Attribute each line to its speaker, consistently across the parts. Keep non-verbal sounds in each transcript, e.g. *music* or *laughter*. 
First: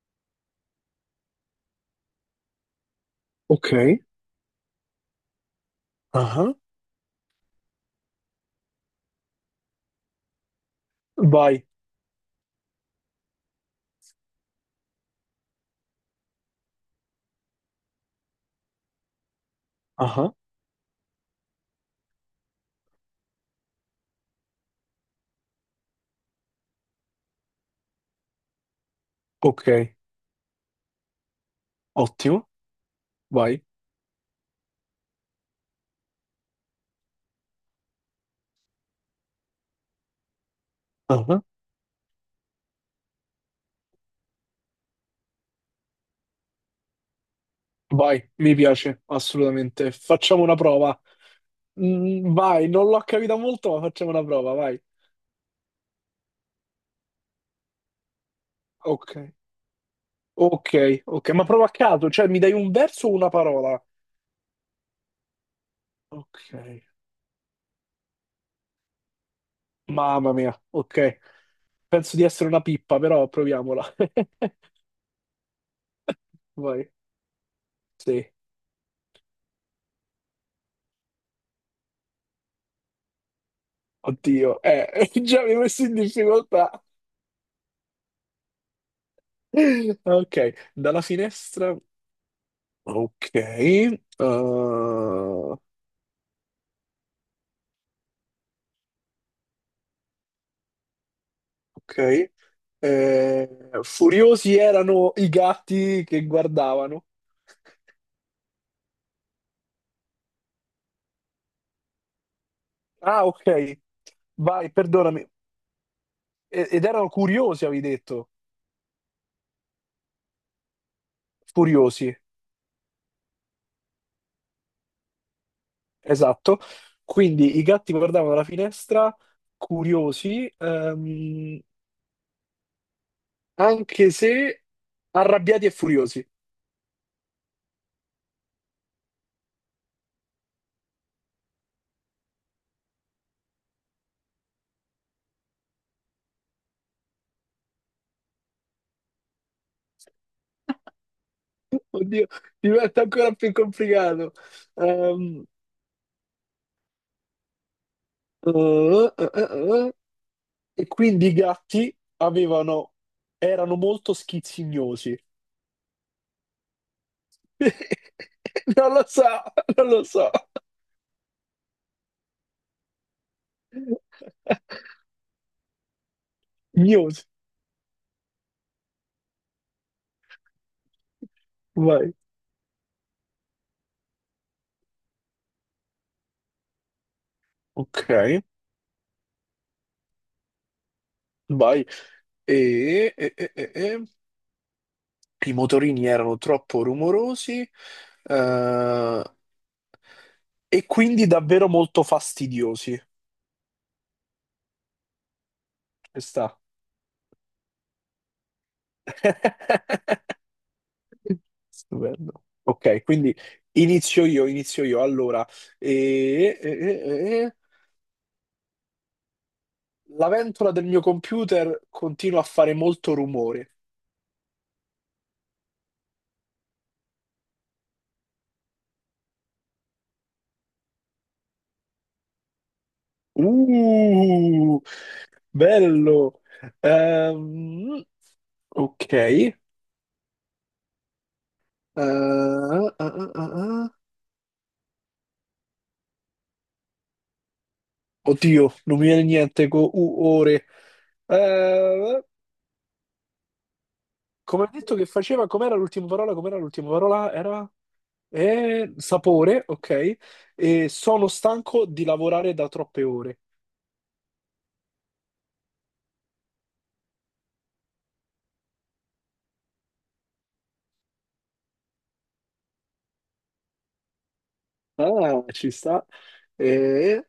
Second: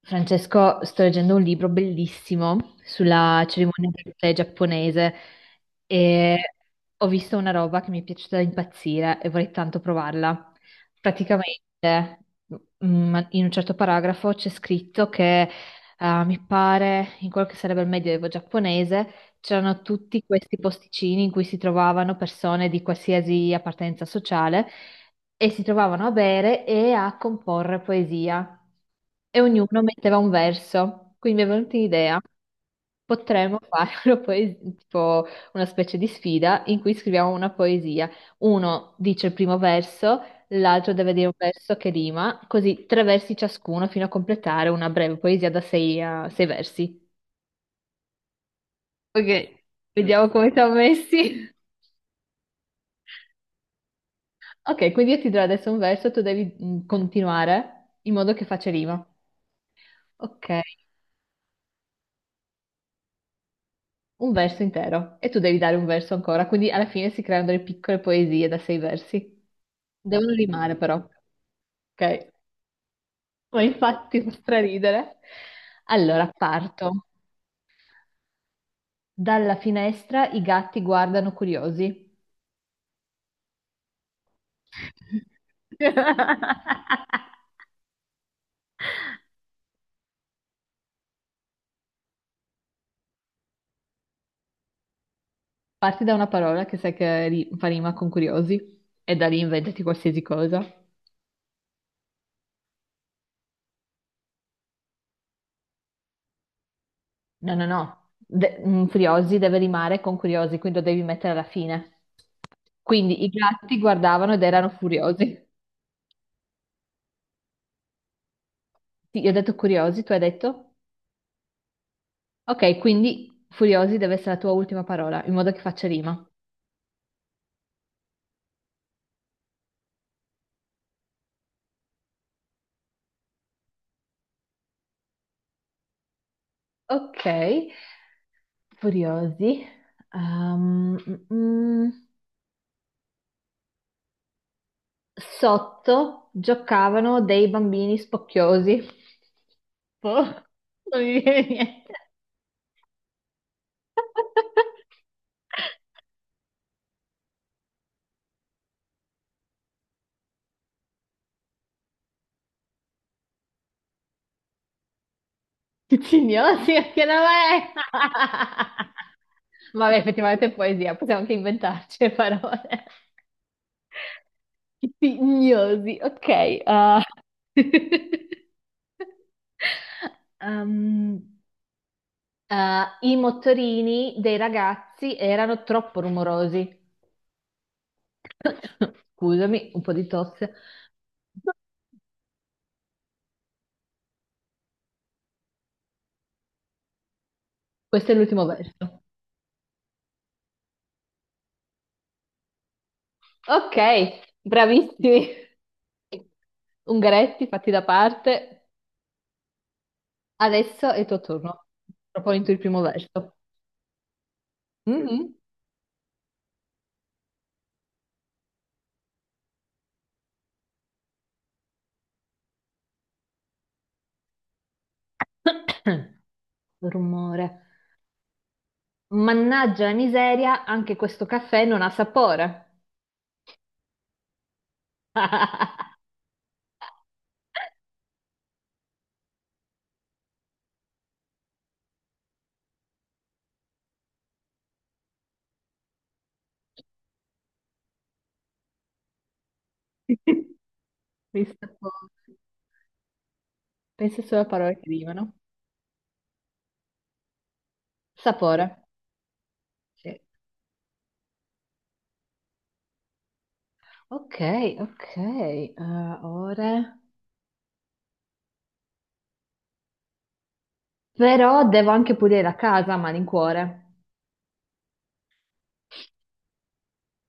Speaker 1: Francesco, sto leggendo un libro bellissimo sulla
Speaker 2: Ok,
Speaker 1: cerimonia del tè giapponese
Speaker 2: ah,
Speaker 1: e ho visto una roba che mi è piaciuta da impazzire e vorrei tanto provarla.
Speaker 2: vai,
Speaker 1: Praticamente, in un certo paragrafo c'è scritto che, mi pare, in quello che sarebbe il medioevo giapponese, c'erano tutti
Speaker 2: ah,
Speaker 1: questi posticini in cui si trovavano persone di qualsiasi appartenenza sociale e si trovavano a bere e a comporre poesia. E
Speaker 2: ok,
Speaker 1: ognuno metteva un verso. Quindi mi è venuta un'idea.
Speaker 2: ottimo,
Speaker 1: Potremmo
Speaker 2: vai,
Speaker 1: fare *laughs* tipo una specie di sfida in cui scriviamo una poesia. Uno dice il primo verso, l'altro deve dire un
Speaker 2: ah,
Speaker 1: verso che rima, così tre versi ciascuno fino a completare una breve poesia da sei, a sei versi.
Speaker 2: vai, mi piace,
Speaker 1: Ok,
Speaker 2: assolutamente.
Speaker 1: vediamo
Speaker 2: Facciamo
Speaker 1: come
Speaker 2: una
Speaker 1: siamo
Speaker 2: prova.
Speaker 1: messi.
Speaker 2: Vai, non l'ho capita molto, ma facciamo una prova, vai.
Speaker 1: Ok, quindi io ti do adesso un verso, tu devi continuare in modo che faccia rima.
Speaker 2: Ok,
Speaker 1: Ok,
Speaker 2: ok, ok, ma prova a caso, cioè mi dai un verso o una parola?
Speaker 1: un verso intero e tu devi dare un verso ancora,
Speaker 2: Ok,
Speaker 1: quindi alla fine si creano delle piccole poesie da sei versi. Devono
Speaker 2: mamma mia,
Speaker 1: rimare però,
Speaker 2: ok. Penso di
Speaker 1: ok?
Speaker 2: essere una pippa, però
Speaker 1: Ma
Speaker 2: proviamola.
Speaker 1: infatti fa
Speaker 2: *laughs*
Speaker 1: straridere. Allora,
Speaker 2: Vai,
Speaker 1: parto.
Speaker 2: sì,
Speaker 1: Dalla finestra i gatti guardano curiosi.
Speaker 2: oddio, *laughs* già mi hai messo in difficoltà.
Speaker 1: *laughs*
Speaker 2: Ok, dalla finestra. Ok, ok.
Speaker 1: Parti da una parola che sai che fa rima con curiosi e da lì inventati qualsiasi cosa.
Speaker 2: Eh, Furiosi erano i gatti che guardavano.
Speaker 1: No, no, no. Furiosi deve rimare con curiosi, quindi lo devi mettere alla fine. Quindi
Speaker 2: Ah,
Speaker 1: i
Speaker 2: ok.
Speaker 1: gatti guardavano ed
Speaker 2: Vai,
Speaker 1: erano
Speaker 2: perdonami.
Speaker 1: furiosi.
Speaker 2: Ed erano curiosi, avevi detto.
Speaker 1: Sì, io ho detto curiosi, tu hai detto?
Speaker 2: Furiosi,
Speaker 1: Ok, quindi furiosi deve essere la tua ultima parola, in modo che faccia rima.
Speaker 2: esatto. Quindi i gatti guardavano dalla finestra, curiosi, anche se arrabbiati e furiosi.
Speaker 1: Ok, furiosi. Ehm, mm, mm. Sotto giocavano dei bambini spocchiosi. Boh, non mi viene niente.
Speaker 2: Oddio, diventa ancora più complicato.
Speaker 1: *laughs*
Speaker 2: Ehm, eh, eh, eh, eh. E quindi i gatti avevano, erano molto schizzignosi.
Speaker 1: Ticignosi, che nome è?
Speaker 2: *laughs* Non lo so,
Speaker 1: *laughs*
Speaker 2: non
Speaker 1: Vabbè,
Speaker 2: lo so.
Speaker 1: effettivamente è poesia, possiamo anche inventarci le parole. Ticignosi, ok. Ah.
Speaker 2: Gnosi.
Speaker 1: *laughs* Um,
Speaker 2: Vai.
Speaker 1: ah, i motorini dei ragazzi erano troppo rumorosi.
Speaker 2: Ok,
Speaker 1: *coughs* Scusami, un po' di tosse.
Speaker 2: vai. E, e- e- e- e. I motorini erano troppo rumorosi,
Speaker 1: Questo è l'ultimo verso.
Speaker 2: eh, e quindi davvero molto fastidiosi.
Speaker 1: Ok, bravissimi.
Speaker 2: Ci sta.
Speaker 1: Ungaretti, fatti da parte.
Speaker 2: *laughs*
Speaker 1: Adesso è il tuo turno.
Speaker 2: Stupendo.
Speaker 1: Proponiti il primo
Speaker 2: Ok, quindi
Speaker 1: verso.
Speaker 2: inizio io, inizio io.
Speaker 1: Mhm.
Speaker 2: Allora, e, la ventola del mio computer continua a fare molto rumore.
Speaker 1: *coughs* Rumore. Mannaggia la miseria, anche questo caffè non ha sapore.
Speaker 2: Uh,
Speaker 1: *laughs*
Speaker 2: Bello. Ehm, ok. Ah, ah, ah, ah. Oddio, non mi viene niente con U ore.
Speaker 1: Mi sapore.
Speaker 2: Eh,
Speaker 1: Pensa solo a
Speaker 2: Come ho
Speaker 1: parole che
Speaker 2: detto che
Speaker 1: rimano.
Speaker 2: faceva, com'era l'ultima parola? Com'era l'ultima parola? Era
Speaker 1: Sapore.
Speaker 2: sapore, ok.
Speaker 1: Sì.
Speaker 2: E sono stanco di lavorare da troppe ore.
Speaker 1: Ok, ok. Ore. Però devo anche pulire la casa a malincuore.
Speaker 2: Ah, ci sta. Eh,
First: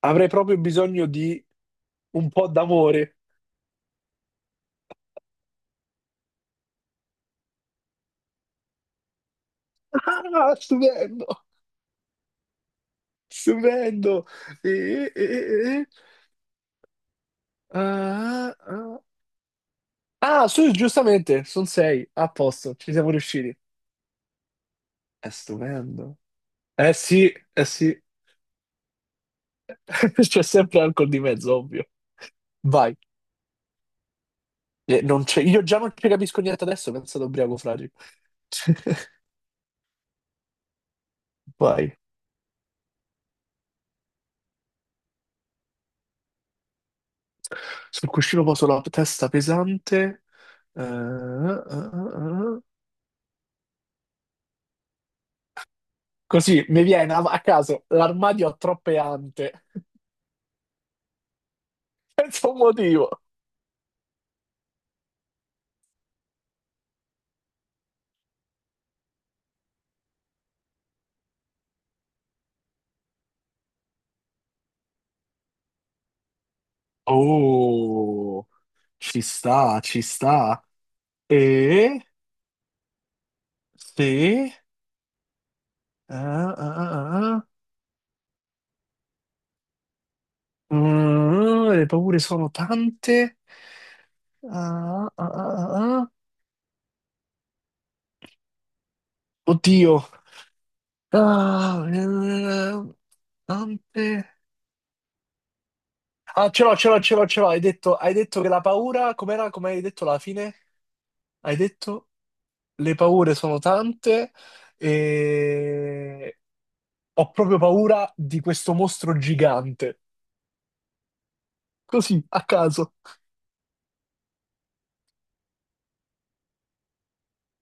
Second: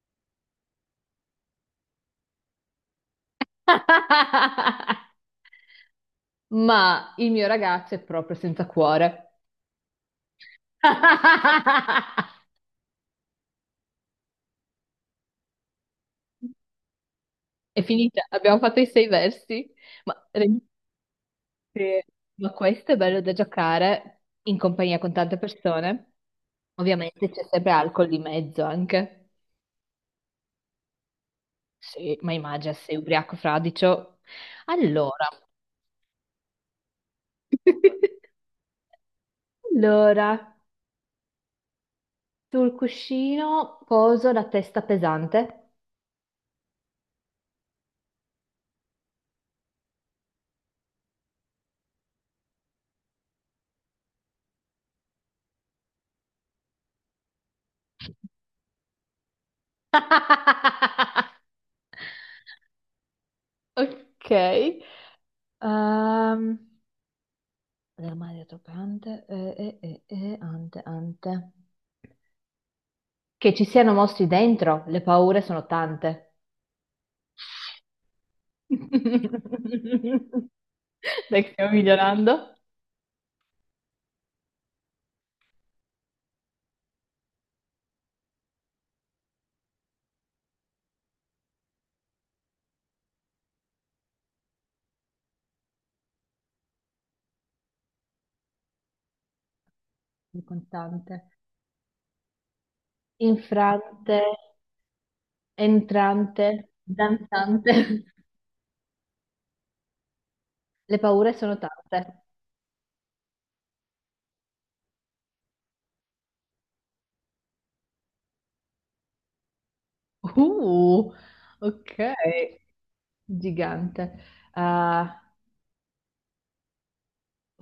Speaker 2: Avrei proprio bisogno di un po' d'amore.
Speaker 1: *laughs* Ma il mio ragazzo è proprio senza cuore.
Speaker 2: Ah, stupendo,
Speaker 1: *laughs*
Speaker 2: stupendo. E, e- e- e-
Speaker 1: È finita,
Speaker 2: ah,
Speaker 1: abbiamo fatto i
Speaker 2: ah.
Speaker 1: sei versi. Ma,
Speaker 2: Ah, Ah,
Speaker 1: rendi-
Speaker 2: su, giustamente, sono
Speaker 1: sì.
Speaker 2: sei, a
Speaker 1: Ma
Speaker 2: posto,
Speaker 1: questo
Speaker 2: ci
Speaker 1: è
Speaker 2: siamo
Speaker 1: bello da
Speaker 2: riusciti.
Speaker 1: giocare in compagnia con
Speaker 2: È
Speaker 1: tante persone.
Speaker 2: stupendo.
Speaker 1: Ovviamente
Speaker 2: Sì,
Speaker 1: c'è
Speaker 2: eh
Speaker 1: sempre
Speaker 2: sì,
Speaker 1: alcol di mezzo anche.
Speaker 2: *laughs* c'è sempre alcol di mezzo, ovvio.
Speaker 1: Sì, ma immagina sei
Speaker 2: Vai.
Speaker 1: ubriaco fradicio.
Speaker 2: Non
Speaker 1: Allora,
Speaker 2: c'è- Io già non ci capisco niente adesso, penso ad ubriaco fragile.
Speaker 1: *laughs*
Speaker 2: *laughs*
Speaker 1: allora,
Speaker 2: Vai.
Speaker 1: sul cuscino poso la testa pesante.
Speaker 2: Sul cuscino poso la testa pesante. Eh, eh, eh, eh. Così mi viene a caso, l'armadio ha troppe ante.
Speaker 1: *laughs*
Speaker 2: Senza un motivo.
Speaker 1: Ok. Ehm, del mare tropicante, ante. Che ci siano mostri dentro, le paure sono tante.
Speaker 2: Oh, ci
Speaker 1: *laughs*
Speaker 2: sta, ci sta.
Speaker 1: Dai, che stiamo
Speaker 2: E
Speaker 1: migliorando.
Speaker 2: se... ah, ah, ah, ah. Le paure sono tante. Ah, ah, ah, ah, ah. Oddio.
Speaker 1: Contante,
Speaker 2: Ah, eh,
Speaker 1: infrante,
Speaker 2: Tante.
Speaker 1: entrante,
Speaker 2: Ah, ce l'ho, ce l'ho, ce l'ho, ce l'ho. Hai
Speaker 1: danzante.
Speaker 2: detto, hai detto che la paura... Com'era? Come hai detto alla fine?
Speaker 1: Le paure sono
Speaker 2: Hai detto
Speaker 1: tante.
Speaker 2: le paure sono tante e... Ho proprio paura di questo mostro gigante.
Speaker 1: Uh, ok,
Speaker 2: Così, a caso.
Speaker 1: gigante. Ah,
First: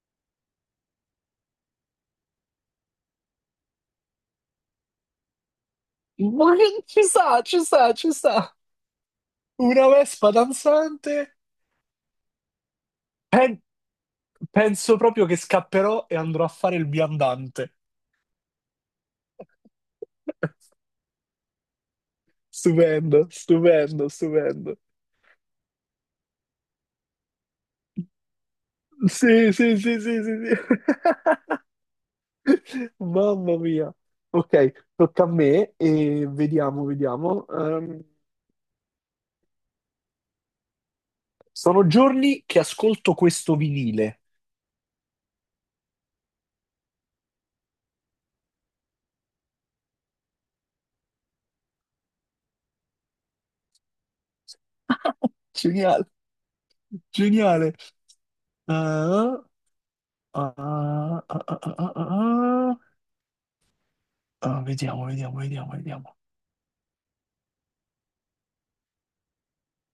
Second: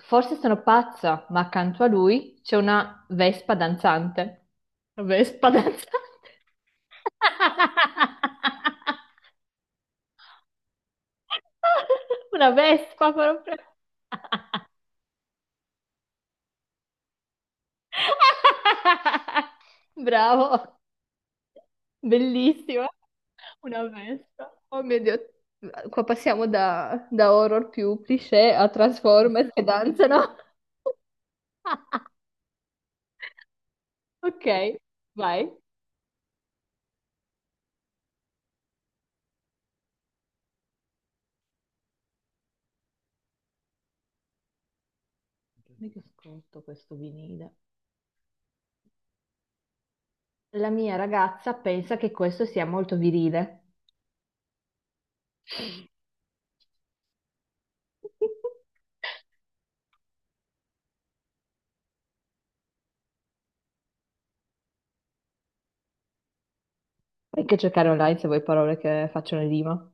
Speaker 1: forse sono pazza, ma accanto a lui c'è una vespa danzante. Vespa danzante?
Speaker 2: Ci sta, ci sta, ci sta.
Speaker 1: *laughs*
Speaker 2: Una vespa danzante.
Speaker 1: Una vespa proprio.
Speaker 2: Pen- Penso proprio che scapperò e andrò a fare il viandante.
Speaker 1: *laughs*
Speaker 2: *laughs*
Speaker 1: Bravo, bellissima.
Speaker 2: Stupendo,
Speaker 1: Una
Speaker 2: stupendo,
Speaker 1: vespa.
Speaker 2: stupendo.
Speaker 1: Oh mio Dio, qua passiamo da, da horror più cliché a Transformers
Speaker 2: Sì,
Speaker 1: che
Speaker 2: sì, sì, sì,
Speaker 1: danzano.
Speaker 2: sì,
Speaker 1: *laughs*
Speaker 2: sì. *laughs* Mamma mia.
Speaker 1: Ok,
Speaker 2: Ok, tocca a
Speaker 1: vai.
Speaker 2: me e vediamo, vediamo. Sono giorni che ascolto questo vinile.
Speaker 1: Dammi che ascolto questo vinile. La mia ragazza pensa che questo sia molto virile. *laughs*
Speaker 2: Geniale, geniale. Ah, ah, ah, ah, ah, ah, ah. ah, ah. Ah, vediamo, vediamo, vediamo, vediamo.
Speaker 1: Puoi anche cercare online se vuoi parole che facciano rima.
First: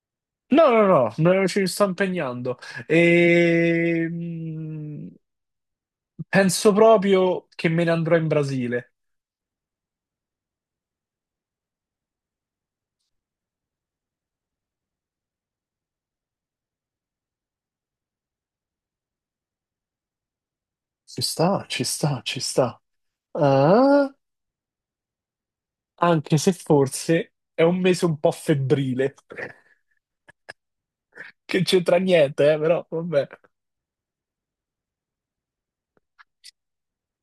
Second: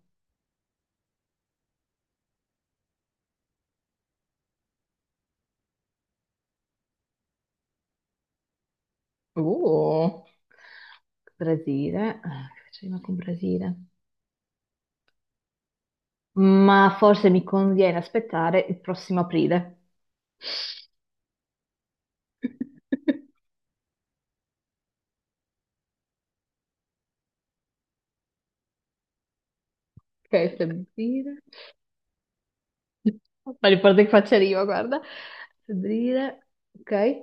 Speaker 2: No, no, no, no, ci sto impegnando. Ehm, Penso proprio che me ne andrò in Brasile.
Speaker 1: Uh, Brasile, ah, che faccio rima con Brasile. Ma forse mi conviene aspettare il prossimo aprile.
Speaker 2: Ci sta, ci sta, ci sta.
Speaker 1: *laughs*
Speaker 2: Ah, anche se forse è un mese un po' febbrile, *laughs*
Speaker 1: Ok, febbraio.
Speaker 2: che c'entra niente, però vabbè.
Speaker 1: Ma riporta che faccia rima, guarda. Febbraio, ok.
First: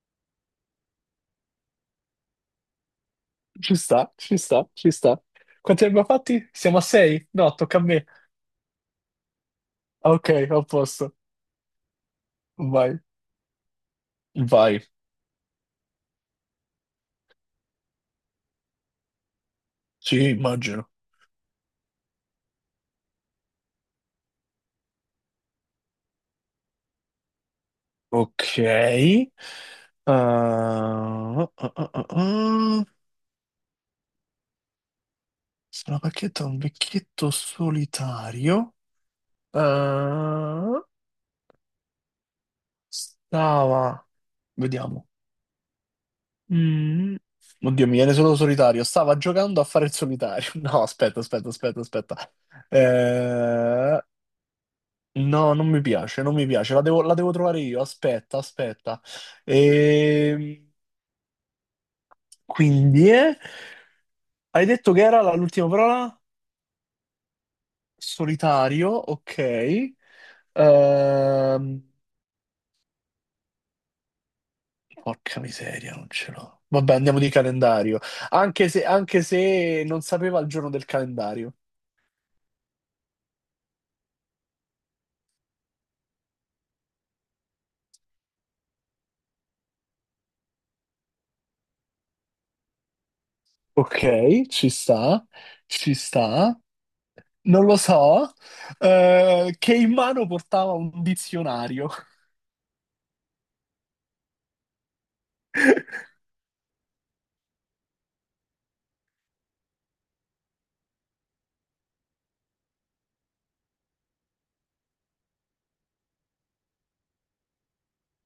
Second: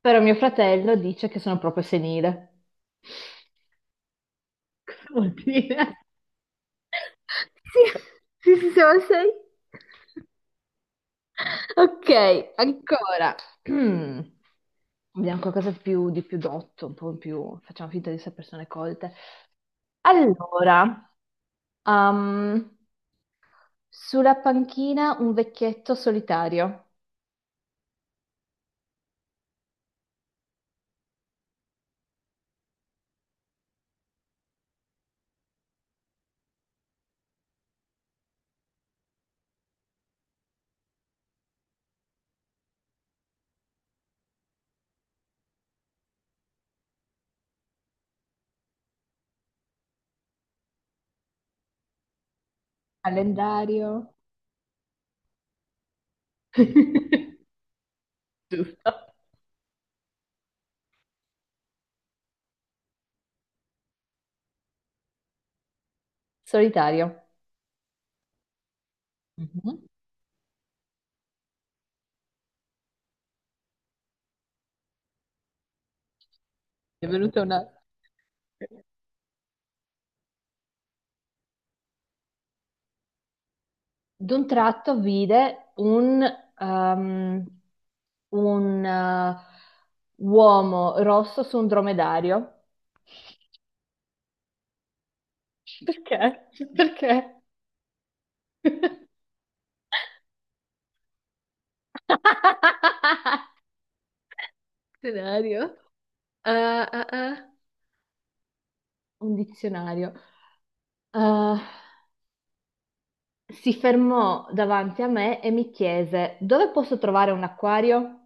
Speaker 1: Però mio fratello dice che sono proprio senile. *laughs*
Speaker 2: Ci sta, ci sta, ci
Speaker 1: Cosa
Speaker 2: sta.
Speaker 1: vuol
Speaker 2: Quanti ne
Speaker 1: dire?
Speaker 2: abbiamo fatti? Siamo a sei? No, tocca a
Speaker 1: Sì,
Speaker 2: me.
Speaker 1: sì, sì, siamo a sei.
Speaker 2: Ah, ok, a posto.
Speaker 1: Ok,
Speaker 2: Vai.
Speaker 1: ancora. *clears throat* Mm.
Speaker 2: Vai.
Speaker 1: Vediamo di più dotto, un po' più... Facciamo finta di essere persone colte.
Speaker 2: Sì, immagino.
Speaker 1: Allora, ehm, sulla panchina un vecchietto solitario.
Speaker 2: Ok. Ah, ah, ah, ah, ah. Sono pacchetta un vecchietto solitario. Ah, stava, vediamo. Mm. Oddio, mi viene solo solitario. Stava giocando a fare il solitario. *laughs* No, aspetta, aspetta, aspetta, aspetta. Eh,
Speaker 1: Calendario.
Speaker 2: no, non mi piace, non mi piace. La devo
Speaker 1: *laughs*
Speaker 2: trovare io. Aspetta, aspetta.
Speaker 1: Giusto.
Speaker 2: Ehm, quindi, hai detto che era l'ultima parola?
Speaker 1: Solitario.
Speaker 2: Solitario, ok.
Speaker 1: Mhm.
Speaker 2: Ehm, Porca miseria, non ce l'ho. Vabbè,
Speaker 1: Mi è
Speaker 2: andiamo di
Speaker 1: venuta una...
Speaker 2: calendario. Anche se non sapeva il giorno del calendario.
Speaker 1: d'un tratto vide un, ehm, un eh, uomo rosso su un dromedario.
Speaker 2: Ok, ci sta, ci
Speaker 1: Perché?
Speaker 2: sta.
Speaker 1: Perché?
Speaker 2: Non lo so.
Speaker 1: *laughs*
Speaker 2: Che in mano portava un dizionario.
Speaker 1: Scenario.
Speaker 2: *laughs*
Speaker 1: Ah, ah, ah. Un dizionario. Eh, si fermò davanti a me e mi chiese: Dove posso trovare un acquario?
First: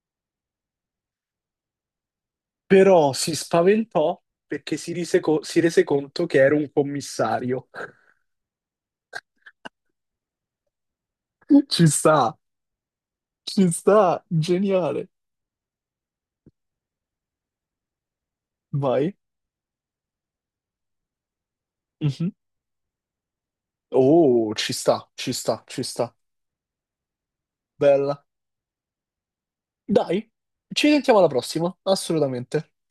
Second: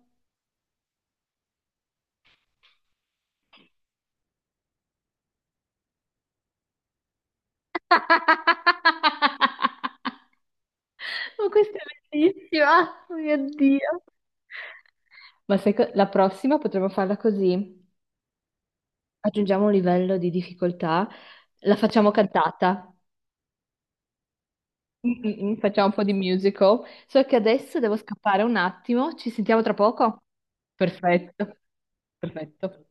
Speaker 2: Però si spaventò perché si rese conto che era un commissario. *laughs*
Speaker 1: *laughs* Ma questa è
Speaker 2: Ci sta,
Speaker 1: bellissima, oh mio
Speaker 2: ci
Speaker 1: Dio.
Speaker 2: sta, geniale.
Speaker 1: Ma la prossima potremmo farla così.
Speaker 2: Vai.
Speaker 1: Aggiungiamo un livello di difficoltà, la facciamo
Speaker 2: Mhm.
Speaker 1: cantata,
Speaker 2: Oh, ci sta,
Speaker 1: mm,
Speaker 2: ci
Speaker 1: mm, mm,
Speaker 2: sta, ci
Speaker 1: facciamo un po' di
Speaker 2: sta.
Speaker 1: musical. So che adesso devo
Speaker 2: Bella.
Speaker 1: scappare un attimo, ci sentiamo tra
Speaker 2: Dai,
Speaker 1: poco?
Speaker 2: ci sentiamo alla
Speaker 1: Perfetto,
Speaker 2: prossima, assolutamente.
Speaker 1: perfetto.